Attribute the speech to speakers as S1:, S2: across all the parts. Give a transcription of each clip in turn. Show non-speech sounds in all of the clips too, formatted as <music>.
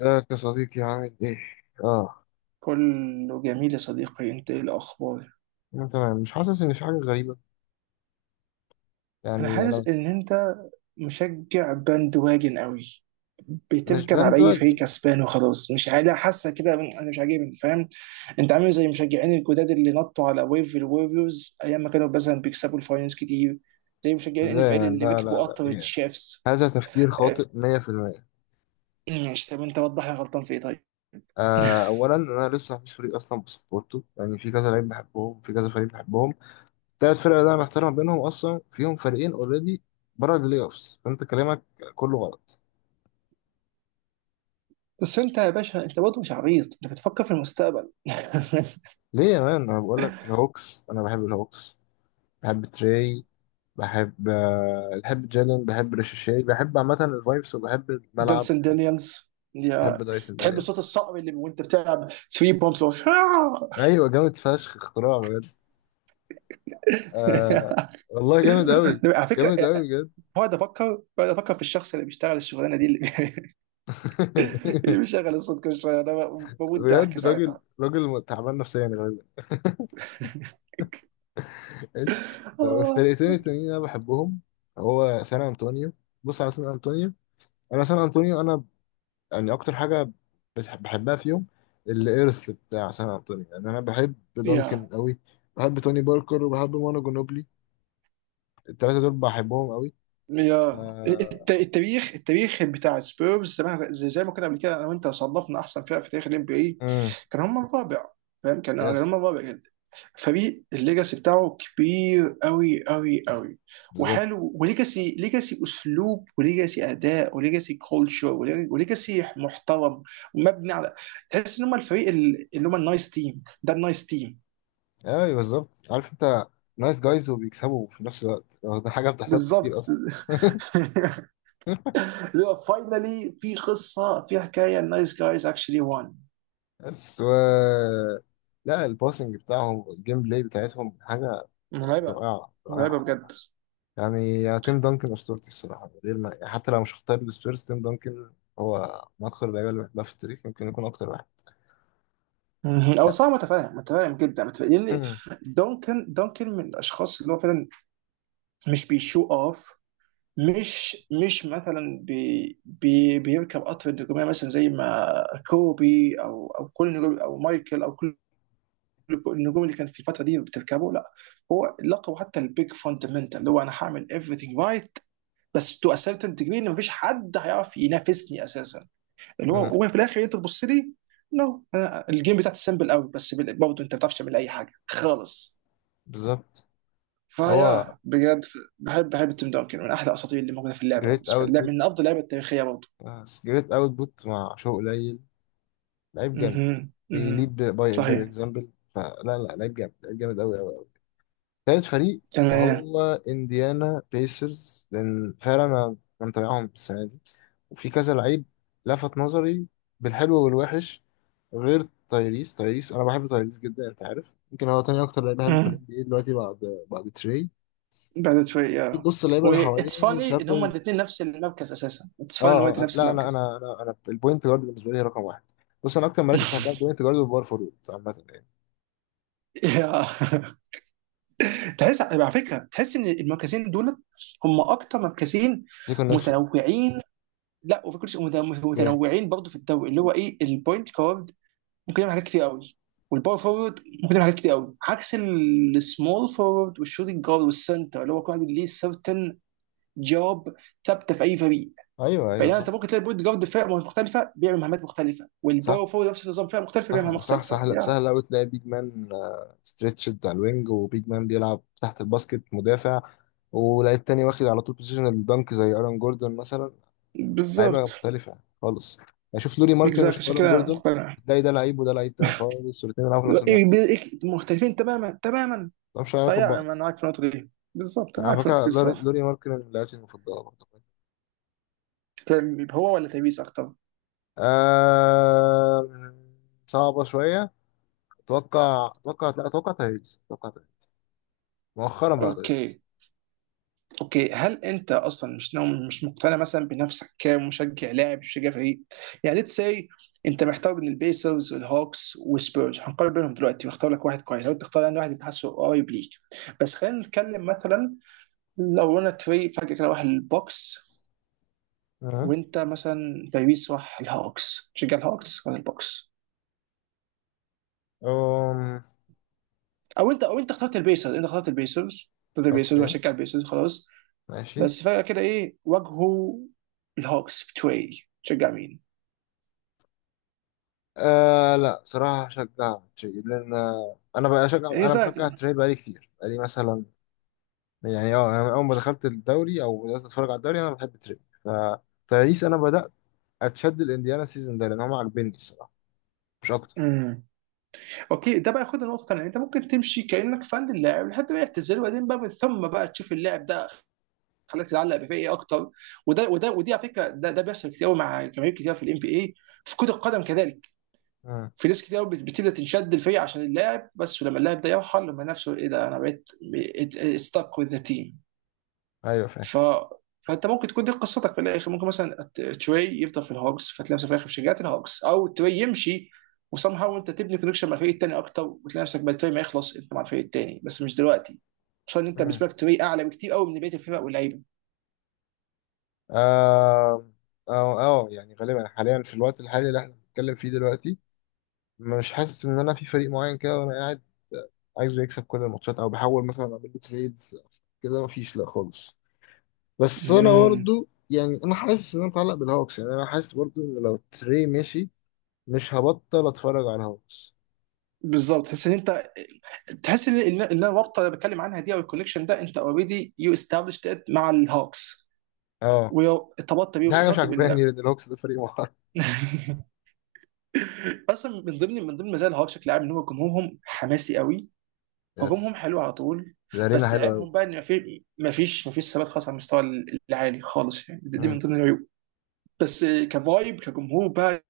S1: ازيك يا صديقي؟ عامل ايه؟ اه،
S2: كله جميل يا صديقي، انت ايه الاخبار؟
S1: انا تمام، مش حاسس ان في حاجة غريبة.
S2: انا
S1: يعني انا
S2: حاسس ان انت مشجع باند واجن قوي،
S1: مش
S2: بتركب على اي فريق
S1: بندواجن.
S2: كسبان وخلاص. مش عارف، حاسه كده انا مش عاجبني فاهم. انت عامل زي المشجعين الجداد اللي نطوا على ويف الوريوز ايام ما كانوا مثلا بيكسبوا الفاينلز كتير، زي مشجعين ان
S1: ازاي
S2: اف ال
S1: يعني؟
S2: اللي
S1: لا لا
S2: ركبوا
S1: لا
S2: قطر
S1: إيه.
S2: الشيفs.
S1: هذا تفكير
S2: اه،
S1: خاطئ 100%.
S2: ماشي، طب انت وضح لي أنا غلطان في ايه طيب.
S1: آه،
S2: <laughs>
S1: اولا انا لسه مفيش فريق اصلا بسبورته. يعني في كذا لعيب بحبهم، في كذا فريق بحبهم. تلات فرق اللي انا محتار ما بينهم، اصلا فيهم فريقين اوريدي بره البلاي اوفس، فانت كلامك كله غلط.
S2: بس انت يا باشا، انت برضه مش عبيط، انت بتفكر في المستقبل. <laughs>
S1: ليه يا مان؟ انا بقول لك الهوكس، انا بحب الهوكس. بحب تري، بحب آه، بحب جالن، بحب ريشيشي، بحب عامة الفايبس وبحب الملعب.
S2: دانسن دانيالز
S1: بحب
S2: يا.
S1: دايسون
S2: تحب صوت
S1: دانيلز.
S2: الصقر اللي وانت بتلعب 3 بومب؟ <laughs>
S1: أيوة، جامد فشخ، اختراع بجد. آه، والله جامد أوي،
S2: على فكره،
S1: جامد أوي بجد.
S2: بقعد افكر في الشخص اللي بيشتغل الشغلانه دي، اللي <laughs> اللي
S1: <laughs>
S2: بيشغل الصوت كل شويه، انا بموت ضحك
S1: بجد راجل
S2: ساعتها.
S1: راجل تعبان نفسيا غالبا. ماشي.
S2: <laughs>
S1: طب
S2: آه.
S1: الفرقتين التانيين اللي أنا بحبهم، هو سان أنطونيو. بص على سان أنطونيو. أنا يعني اكتر حاجه بحبها فيهم، الارث بتاع سان انطونيو. يعني انا بحب دانكن
S2: يا
S1: قوي، بحب توني باركر وبحب مانو جنوبلي. الثلاثه دول بحبهم قوي.
S2: يا التاريخ بتاع سبيرز زمان، زي ما كنا قبل كده انا وانت صنفنا احسن فرق في تاريخ الام بي اي،
S1: امم،
S2: كان هم الرابع. فاهم، كان
S1: يس،
S2: هم الرابع جدا. فريق الليجاسي بتاعه كبير قوي قوي قوي
S1: بالظبط.
S2: وحلو. وليجاسي اسلوب، وليجاسي اداء، وليجاسي كولتشر، وليجاسي محترم، ومبني على. تحس ان هم الفريق اللي هم النايس تيم، ده النايس تيم
S1: ايوه بالظبط، عارف انت، نايس جايز وبيكسبوا في نفس الوقت، هو ده حاجه ما بتحصلش
S2: بالظبط.
S1: كتير اصلا. <laughs>
S2: <laughs> فاينلي في حكايه النايس جايز اكشلي وان.
S1: بس و... لا الباسنج بتاعهم، الجيم بلاي بتاعتهم حاجه يعني
S2: مرعبه.
S1: رائعه
S2: مرعبه
S1: رائعه
S2: بجد.
S1: يعني يا تيم دانكن اسطورتي الصراحه، من غير ما يعني، حتى لو مش هختار السبيرز، تيم دانكن هو من اكثر اللعيبه اللي بحبها في التاريخ، يمكن يكون اكتر واحد.
S2: مم. او
S1: آه،
S2: صعب، متفاهم جدا متفاهم، لان
S1: أمم،
S2: دونكن من الاشخاص اللي هو فعلا مش بيشو اوف. مش مش مثلا بي بي بيركب قطر النجوميه مثلا زي ما كوبي او كل النجوم او مايكل او كل النجوم اللي كان في الفتره دي بتركبه. لا، هو لقبه حتى البيج فاندمنتال، اللي هو انا هعمل everything right، بس تو اسيرتن ديجري ان مفيش حد هيعرف ينافسني اساسا. اللي
S1: أمم،
S2: هو وفي الاخر انت تبص لي نو، الجيم بتاعتي سمبل قوي، بس برضه انت ما بتعرفش تعمل اي حاجه خالص
S1: بالظبط. هو
S2: فيا بجد. بحب تيم دانكن، من احلى الاساطير اللي موجوده في اللعبه
S1: جريت
S2: بالنسبه لي.
S1: اوتبوت،
S2: من افضل اللعبه التاريخيه برضه.
S1: جريت اوتبوت مع شو قليل. لعيب جامد.
S2: اها، اها.
S1: بيليد باي باي
S2: صحيح.
S1: اكزامبل. فلا لا، لعيب جامد، لعيب جامد قوي قوي. تالت فريق،
S2: تمام.
S1: وهو انديانا بيسرز، لان فعلا أنا متابعهم السنه دي، وفي كذا لعيب لفت نظري، بالحلو والوحش. غير تايريس، تايريس انا بحب تايريس جدا. انت عارف يمكن هو تاني اكتر لعيب بحبه في
S2: مم.
S1: الان بي اي دلوقتي، بعد بعد تري.
S2: بعد شويه
S1: في
S2: yeah.
S1: بص
S2: و
S1: اللعيبه اللي
S2: اتس
S1: حواليه
S2: فاني ان هما
S1: شابرد.
S2: الاثنين نفس المركز اساسا، اتس فاني ان هما
S1: اه اه
S2: الاثنين نفس
S1: لا انا
S2: المركز.
S1: انا انا انا البوينت جارد بالنسبه لي رقم واحد. بص انا اكتر مراكز بحبها
S2: <laughs>
S1: البوينت جارد والباور فورورد عامه يعني،
S2: يا، تحس على فكره، تحس ان المركزين دول هم اكتر مركزين
S1: في كونكشن.
S2: متنوعين. لا، وفي كل شيء،
S1: اوكي.
S2: متنوعين برضه في الدوري، اللي هو ايه، البوينت كارد ممكن يعمل حاجات كتير قوي، والباور فورورد ممكن يعمل حاجات كتير قوي، عكس السمول فورورد والشوتنج جارد والسنتر، اللي هو كل واحد ليه سيرتن جوب ثابته في اي فريق.
S1: ايوه ايوه
S2: بينما انت
S1: صح،
S2: ممكن تلاقي البوينت جارد فرقه مختلفه بيعمل مهمات مختلفه،
S1: صح
S2: والباور فورورد نفس النظام، فرقه مختلفه بيعمل
S1: صح
S2: مهمات
S1: صح.
S2: مختلفه
S1: سهل
S2: يا.
S1: سهل أوي تلاقي بيج مان ستريتشد على الوينج، وبيج مان بيلعب تحت الباسكت مدافع، ولاعيب تاني واخد على طول بوزيشن الدنك زي ايرون جوردون مثلا. لعيبة
S2: بالظبط
S1: مختلفة خالص. أشوف لوري ماركن
S2: بالظبط
S1: وأشوف
S2: عشان
S1: ايرون
S2: كده
S1: جوردون،
S2: مقتنع
S1: تلاقي ده لعيب وده لعيب تاني خالص، والاتنين بيلعبوا في نفس المركز،
S2: مختلفين تماما تماما.
S1: ملهمش أي علاقة
S2: فيا،
S1: ببعض.
S2: انا معاك في النقطه دي بالظبط، انا
S1: على
S2: معاك في النقطه
S1: فكرة
S2: دي الصراحه.
S1: لوري ماركن من لعيبتي المفضلة برضه.
S2: كان هو ولا تبيس اكتر؟
S1: آه... صعبة شوية. أتوقع أتوقع لا أتوقع تايريس أتوقع تايريس مؤخرا، بقى
S2: اوكي،
S1: تايريس.
S2: اوكي. هل انت اصلا مش نوم، مش مقتنع مثلا بنفسك كمشجع لاعب، مشجع فريق؟ يعني ليتس سي، انت محتار بين البيسرز والهوكس والسبيرز، هنقارن بينهم دلوقتي واختار لك واحد كويس، لو انت تختار يعني واحد انت حاسه قريب ليك. بس خلينا نتكلم مثلا، لو انا فريق فجاه كده راح البوكس،
S1: أه.
S2: وانت مثلا تبيس راح الهوكس، تشجع الهوكس ولا البوكس؟
S1: أم...
S2: او انت اخترت البيسرز، انت اخترت البيسرز
S1: اوكي،
S2: وهشجع البيسرز خلاص.
S1: ماشي.
S2: بس فجاه كده ايه، واجهوا الهوكس بتوعي، تشجع مين؟
S1: آه لا، صراحة هشجع تري، لأن آه، أنا بقى أشجع
S2: ايه
S1: أنا
S2: رايك؟
S1: بشجع التري بقالي كتير، بقالي مثلا، يعني أه أنا من أول ما دخلت الدوري أو بدأت أتفرج على الدوري أنا بحب التري. فتاريس أنا بدأت أتشد الإنديانا السيزون ده لأن هم عاجبني الصراحة، مش أكتر.
S2: امم اوكي، ده بقى ياخدنا نقطه ثانيه. انت ممكن تمشي كانك فان اللاعب لحد ما يعتزل، وبعدين بقى من ثم بقى تشوف اللاعب ده خلاك تتعلق بيه ايه اكتر. وده وده ودي على فكره، ده بيحصل كتير قوي مع جماهير كتير في الام بي اي، في كره القدم كذلك.
S1: مم.
S2: في ناس كتير قوي بتبدا تنشد الفريق عشان اللاعب بس، ولما اللاعب ده يرحل لما نفسه ايه، ده انا بقيت ستاك وذ ذا تيم.
S1: أيوه فاهم.
S2: ف فانت ممكن تكون دي قصتك في الاخر. ممكن مثلا تري يفضل في الهوكس فتلاقي نفسك في الاخر في شجاعه الهوكس، او تري يمشي وسام هاو انت تبني كونكشن مع الفريق التاني اكتر وتلاقي نفسك بعد تري ما يخلص انت مع الفريق التاني، بس مش دلوقتي. خصوصا ان انت
S1: مم.
S2: بالنسبه لك تري اعلى بكتير قوي من بقيه الفرق واللعيبه.
S1: آه، أه أه، يعني غالبا حاليا في الوقت الحالي اللي إحنا بنتكلم فيه دلوقتي، مش حاسس إن أنا في فريق معين كده وأنا قاعد عايزه يكسب كل الماتشات، أو بحاول مثلا أعمل له تريد كده. مفيش لا خالص. بس انا
S2: امم
S1: برضو يعني انا حاسس ان انا متعلق بالهوكس. يعني انا حاسس برضو ان لو تري مشي مش هبطل اتفرج على الهوكس.
S2: بالظبط، تحس ان انت، تحس ان ان إن الرابطه اللي بتكلم عنها دي او الكونكشن ده انت اوريدي يو استابلشت مع الهوكس،
S1: اه.
S2: وارتبطت بيه،
S1: دي حاجه مش
S2: ارتبطت
S1: عجباني
S2: بالله.
S1: لان الهوكس ده فريق محترم.
S2: <laughs> اصلا من ضمن مزايا الهوكس بشكل عام ان هو جمهورهم حماسي قوي، هجومهم
S1: يس.
S2: حلو على طول.
S1: الارينا
S2: بس
S1: حلوه قوي.
S2: عيبهم بقى ان مفيش ثبات خالص على المستوى العالي خالص، يعني دي من
S1: مم.
S2: ضمن العيوب. بس كفايب، كجمهور بقى،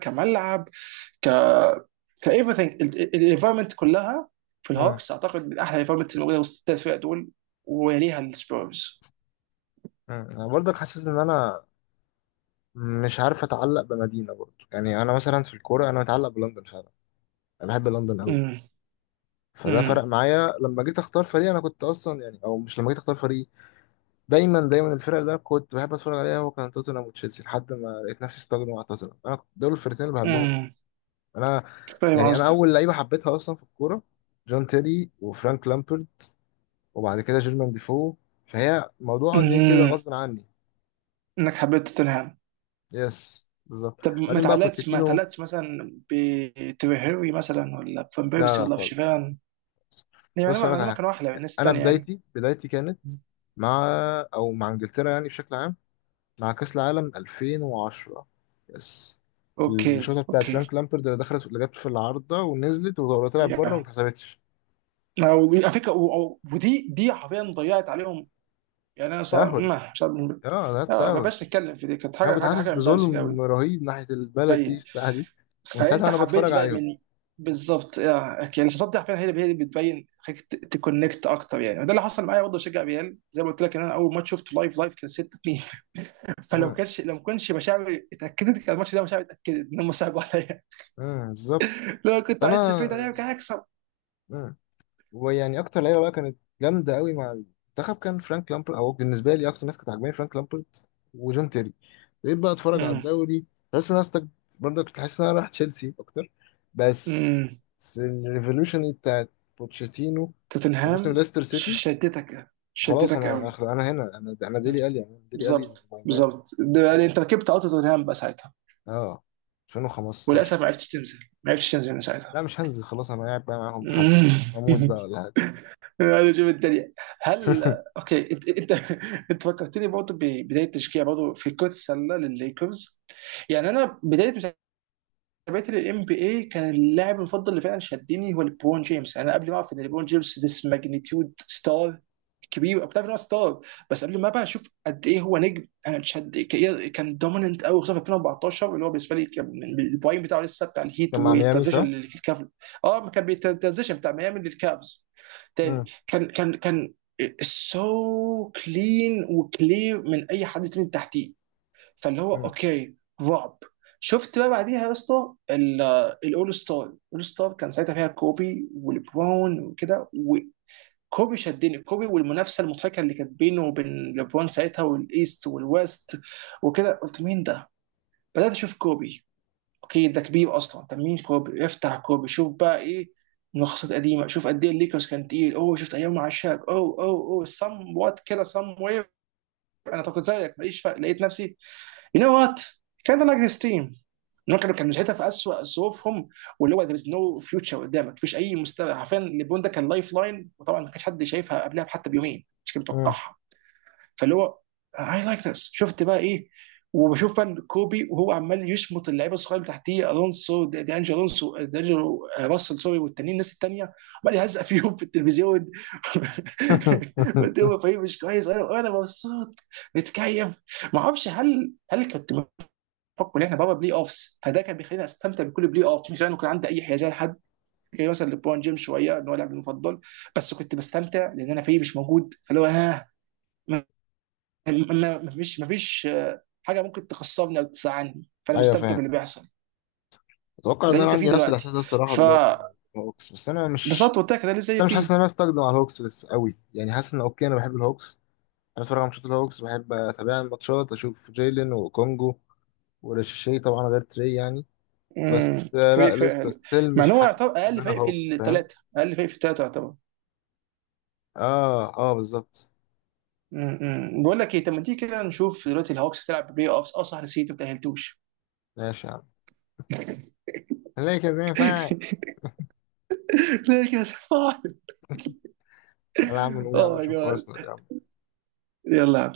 S2: كملعب، ك كايفرثينج الانفايرمنت كلها في
S1: مم.
S2: الهوكس اعتقد من احلى الانفايرمنت اللي موجوده وسط الثلاث فرق دول، ويليها السبيرز.
S1: مم. انا برضك حاسس ان انا مش عارف اتعلق بمدينه برضو. يعني انا مثلا في الكوره انا متعلق بلندن فعلا، انا بحب لندن قوي.
S2: امم
S1: فده فرق
S2: امم
S1: معايا لما جيت اختار فريق. انا كنت اصلا يعني، او مش لما جيت اختار فريق، دايما الفرق اللي انا كنت بحب اتفرج عليها هو كان توتنهام وتشيلسي، لحد ما لقيت نفسي استجنوا على توتنهام. انا دول الفرقتين اللي بحبهم.
S2: امم
S1: انا،
S2: فاهم
S1: يعني انا
S2: قصدك.
S1: اول لعيبه حبيتها اصلا في الكوره جون تيري وفرانك لامبرد، وبعد كده جيرمان ديفو. فهي موضوع جاي كده
S2: امم
S1: غصب عني.
S2: انك حبيت توتنهام.
S1: يس بالظبط.
S2: طب ما
S1: بعدين بقى
S2: تعلقتش ما
S1: بوتشيتينو.
S2: تعلقتش مثلا بتريهيري مثلا، ولا بفان
S1: لا
S2: بيرسي،
S1: لا
S2: ولا
S1: خالص.
S2: بشيفان؟ يعني
S1: بص اقول لك على
S2: ما
S1: حاجه.
S2: كانوا احلى من الناس
S1: انا
S2: التانية يعني.
S1: بدايتي بدايتي كانت مع، او مع انجلترا يعني بشكل عام، مع كأس العالم 2010. يس.
S2: اوكي،
S1: الشوطة بتاعت
S2: اوكي.
S1: فرانك لامبرد اللي دخلت، اللي جت في العارضة ونزلت وطلعت بره وما
S2: يا،
S1: اتحسبتش.
S2: أنا على فكره، و- و- ودي دي حرفيا ضيعت عليهم. يعني انا صار
S1: تأهل.
S2: ما، مش عارف.
S1: اه ده
S2: لا، ما
S1: التأهل.
S2: بقاش نتكلم في دي، كانت
S1: انا
S2: حاجه
S1: كنت
S2: حاجه
S1: حاسس
S2: حاجه امبارسنج
S1: بظلم
S2: قوي.
S1: رهيب ناحية البلد دي
S2: باين.
S1: في الساعة دي، ومن ساعتها
S2: فانت
S1: انا بتفرج
S2: حبيت بقى
S1: عليهم.
S2: من بالظبط، يا. اوكي، الحصاد دي حرفيا هي اللي بتبين خليك تكونكت اكتر. يعني ده اللي حصل معايا برضه، بشجع ريال، زي ما قلت لك ان انا اول ماتش شفته لايف كان 6-2. <laughs> فلو
S1: امم،
S2: كانش لو ما كانش مشاعري اتاكدت كان الماتش ده مشاعري اتاكدت ان هم ساقوا عليا.
S1: امم، بالظبط.
S2: <laughs> لو كنت عايز
S1: فانا،
S2: تفريد عليا كان هيكسب.
S1: مم، ويعني اكتر لعيبه بقى كانت جامده قوي مع المنتخب كان فرانك لامبرت، او بالنسبه لي اكتر ناس كانت عاجباني فرانك لامبرت وجون تيري. بقيت بقى اتفرج على
S2: أمم.
S1: الدوري. بس انا أستك... برضه كنت حاسس ان انا رايح تشيلسي اكتر، بس
S2: أمم.
S1: بس الريفولوشن بتاعت بوتشيتينو في
S2: توتنهام
S1: موسم ليستر
S2: ش-
S1: سيتي،
S2: شدتك
S1: خلاص
S2: شدتك
S1: انا
S2: قوي
S1: أخ- انا هنا انا انا ديلي
S2: انت.
S1: الي انا ديلي الي از
S2: بالظبط
S1: ماي مان.
S2: بالظبط ده يعني انت ركبت قطر توتنهام بقى ساعتها،
S1: اه، 2015.
S2: وللاسف ما عرفتش تنزل من ساعتها.
S1: لا مش هنزل خلاص، انا قاعد بقى معاهم لحد اموت بقى
S2: <laughs>
S1: ولا حاجه.
S2: عايز اشوف الدنيا، هل.
S1: <laughs>
S2: اوكي، انت فكرتني برضه ببدايه تشجيع برضه في كره السله للليكرز. يعني انا بدايه تابعت للام بي اي، كان اللاعب المفضل اللي فعلا شدني هو ليبرون جيمس. يعني انا قبل ما اعرف ان ليبرون جيمس ذس ماجنتيود ستار كبير، بتعرف ان هو ستار، بس قبل ما بقى اشوف قد ايه هو نجم انا اتشد، كان دوميننت قوي خصوصا في 2014، اللي هو بالنسبه لي كان البرايم بتاعه لسه، بتاع الهيت
S1: كان مع ميامي
S2: والترانزيشن
S1: صح؟
S2: للكافل. اه، ما كان بيترانزيشن بتاع ميامي للكافز تاني.
S1: مم.
S2: كان سو كلين وكلير من اي حد تاني تحتيه. فاللي هو اوكي رعب. شفت بقى بعديها يا اسطى الاول ستار الاول ستار كان ساعتها فيها كوبي ولبرون وكده، وكوبي شدني. كوبي والمنافسه المضحكه اللي كانت بينه وبين لبرون ساعتها والايست والويست وكده، قلت مين ده؟ بدات اشوف كوبي. اوكي ده كبير اصلا، طب مين كوبي؟ افتح كوبي شوف بقى ايه، ملخصات قديمه. شوف قد ايه الليكرز كان تقيل. اوه، شفت ايام مع شاك، اوه اوه اوه، سم وات كده، سم وير. انا كنت زيك، ماليش فرق، لقيت نفسي You know what? Kind of like this team. ان هم كانوا ساعتها في اسوء ظروفهم، واللي هو there is no future قدامك، مفيش اي مستقبل حرفيا. ليبرون ده كان لايف لاين، وطبعا ما كانش حد شايفها قبلها حتى بيومين، مش كان
S1: مم.
S2: متوقعها. فاللي هو اي لايك ذس. شفت بقى ايه، وبشوف بقى كوبي وهو عمال يشمط اللعيبه الصغيره اللي تحتيه، الونسو دي انجلو، الونسو دي انجلو، راسل، سوري، والتانيين، الناس التانيه عمال يهزق فيهم في التلفزيون. <laughs> <applause>
S1: <laughs>
S2: وقدامه فريق مش كويس، وانا مبسوط متكيف. ما اعرفش هل كانت فكوا ان احنا بابا بلاي اوفس. فده كان بيخليني استمتع بكل بلاي اوف مش لانه كان عندي اي حيازيه لحد. كان مثلا لبرون جيمس شويه ان هو لاعبي المفضل، بس كنت بستمتع لان انا فيه مش موجود. فاللي هو ها ما ما- ما فيش حاجه ممكن تخسرني او تزعلني، فانا
S1: ايوه
S2: مستمتع
S1: فاهم.
S2: باللي بيحصل،
S1: اتوقع
S2: زي
S1: ان
S2: اللي
S1: انا
S2: انت فيه
S1: عندي نفس الاحساس
S2: دلوقتي،
S1: ده الصراحه دلوقتي مع
S2: فبسطت.
S1: الهوكس، بس انا مش،
S2: قلت لك ده اللي زي
S1: انا مش حاسس
S2: فيه.
S1: ان انا استخدم على الهوكس بس قوي. يعني حاسس ان اوكي انا بحب الهوكس، انا بتفرج على ماتشات الهوكس، بحب اتابع الماتشات، اشوف جيلين وكونجو وريشي طبعا غير تري يعني.
S2: مم.
S1: بس آه،
S2: فريق
S1: لا
S2: فريق
S1: لسه
S2: حلو،
S1: ستيل
S2: مع
S1: مش
S2: ان هو
S1: حاسس
S2: يعتبر
S1: ان
S2: اقل
S1: انا
S2: فريق في
S1: هوك، فاهم.
S2: الثلاثه، اقل فريق في الثلاثه يعتبر.
S1: اه اه بالظبط.
S2: مم. بقول لك ايه، طب ما تيجي كده نشوف دلوقتي الهوكس تلعب بلاي اوفس. اه صح، نسيت، ما تاهلتوش.
S1: ماشي يا عم، هنلاقي كذا ينفع.
S2: <laughs> ليه كاس العالم؟
S1: تعالى يا عم، نقول يا
S2: اوه
S1: عم
S2: ماي
S1: نشوف
S2: جاد،
S1: ارسنال يا عم.
S2: يلا.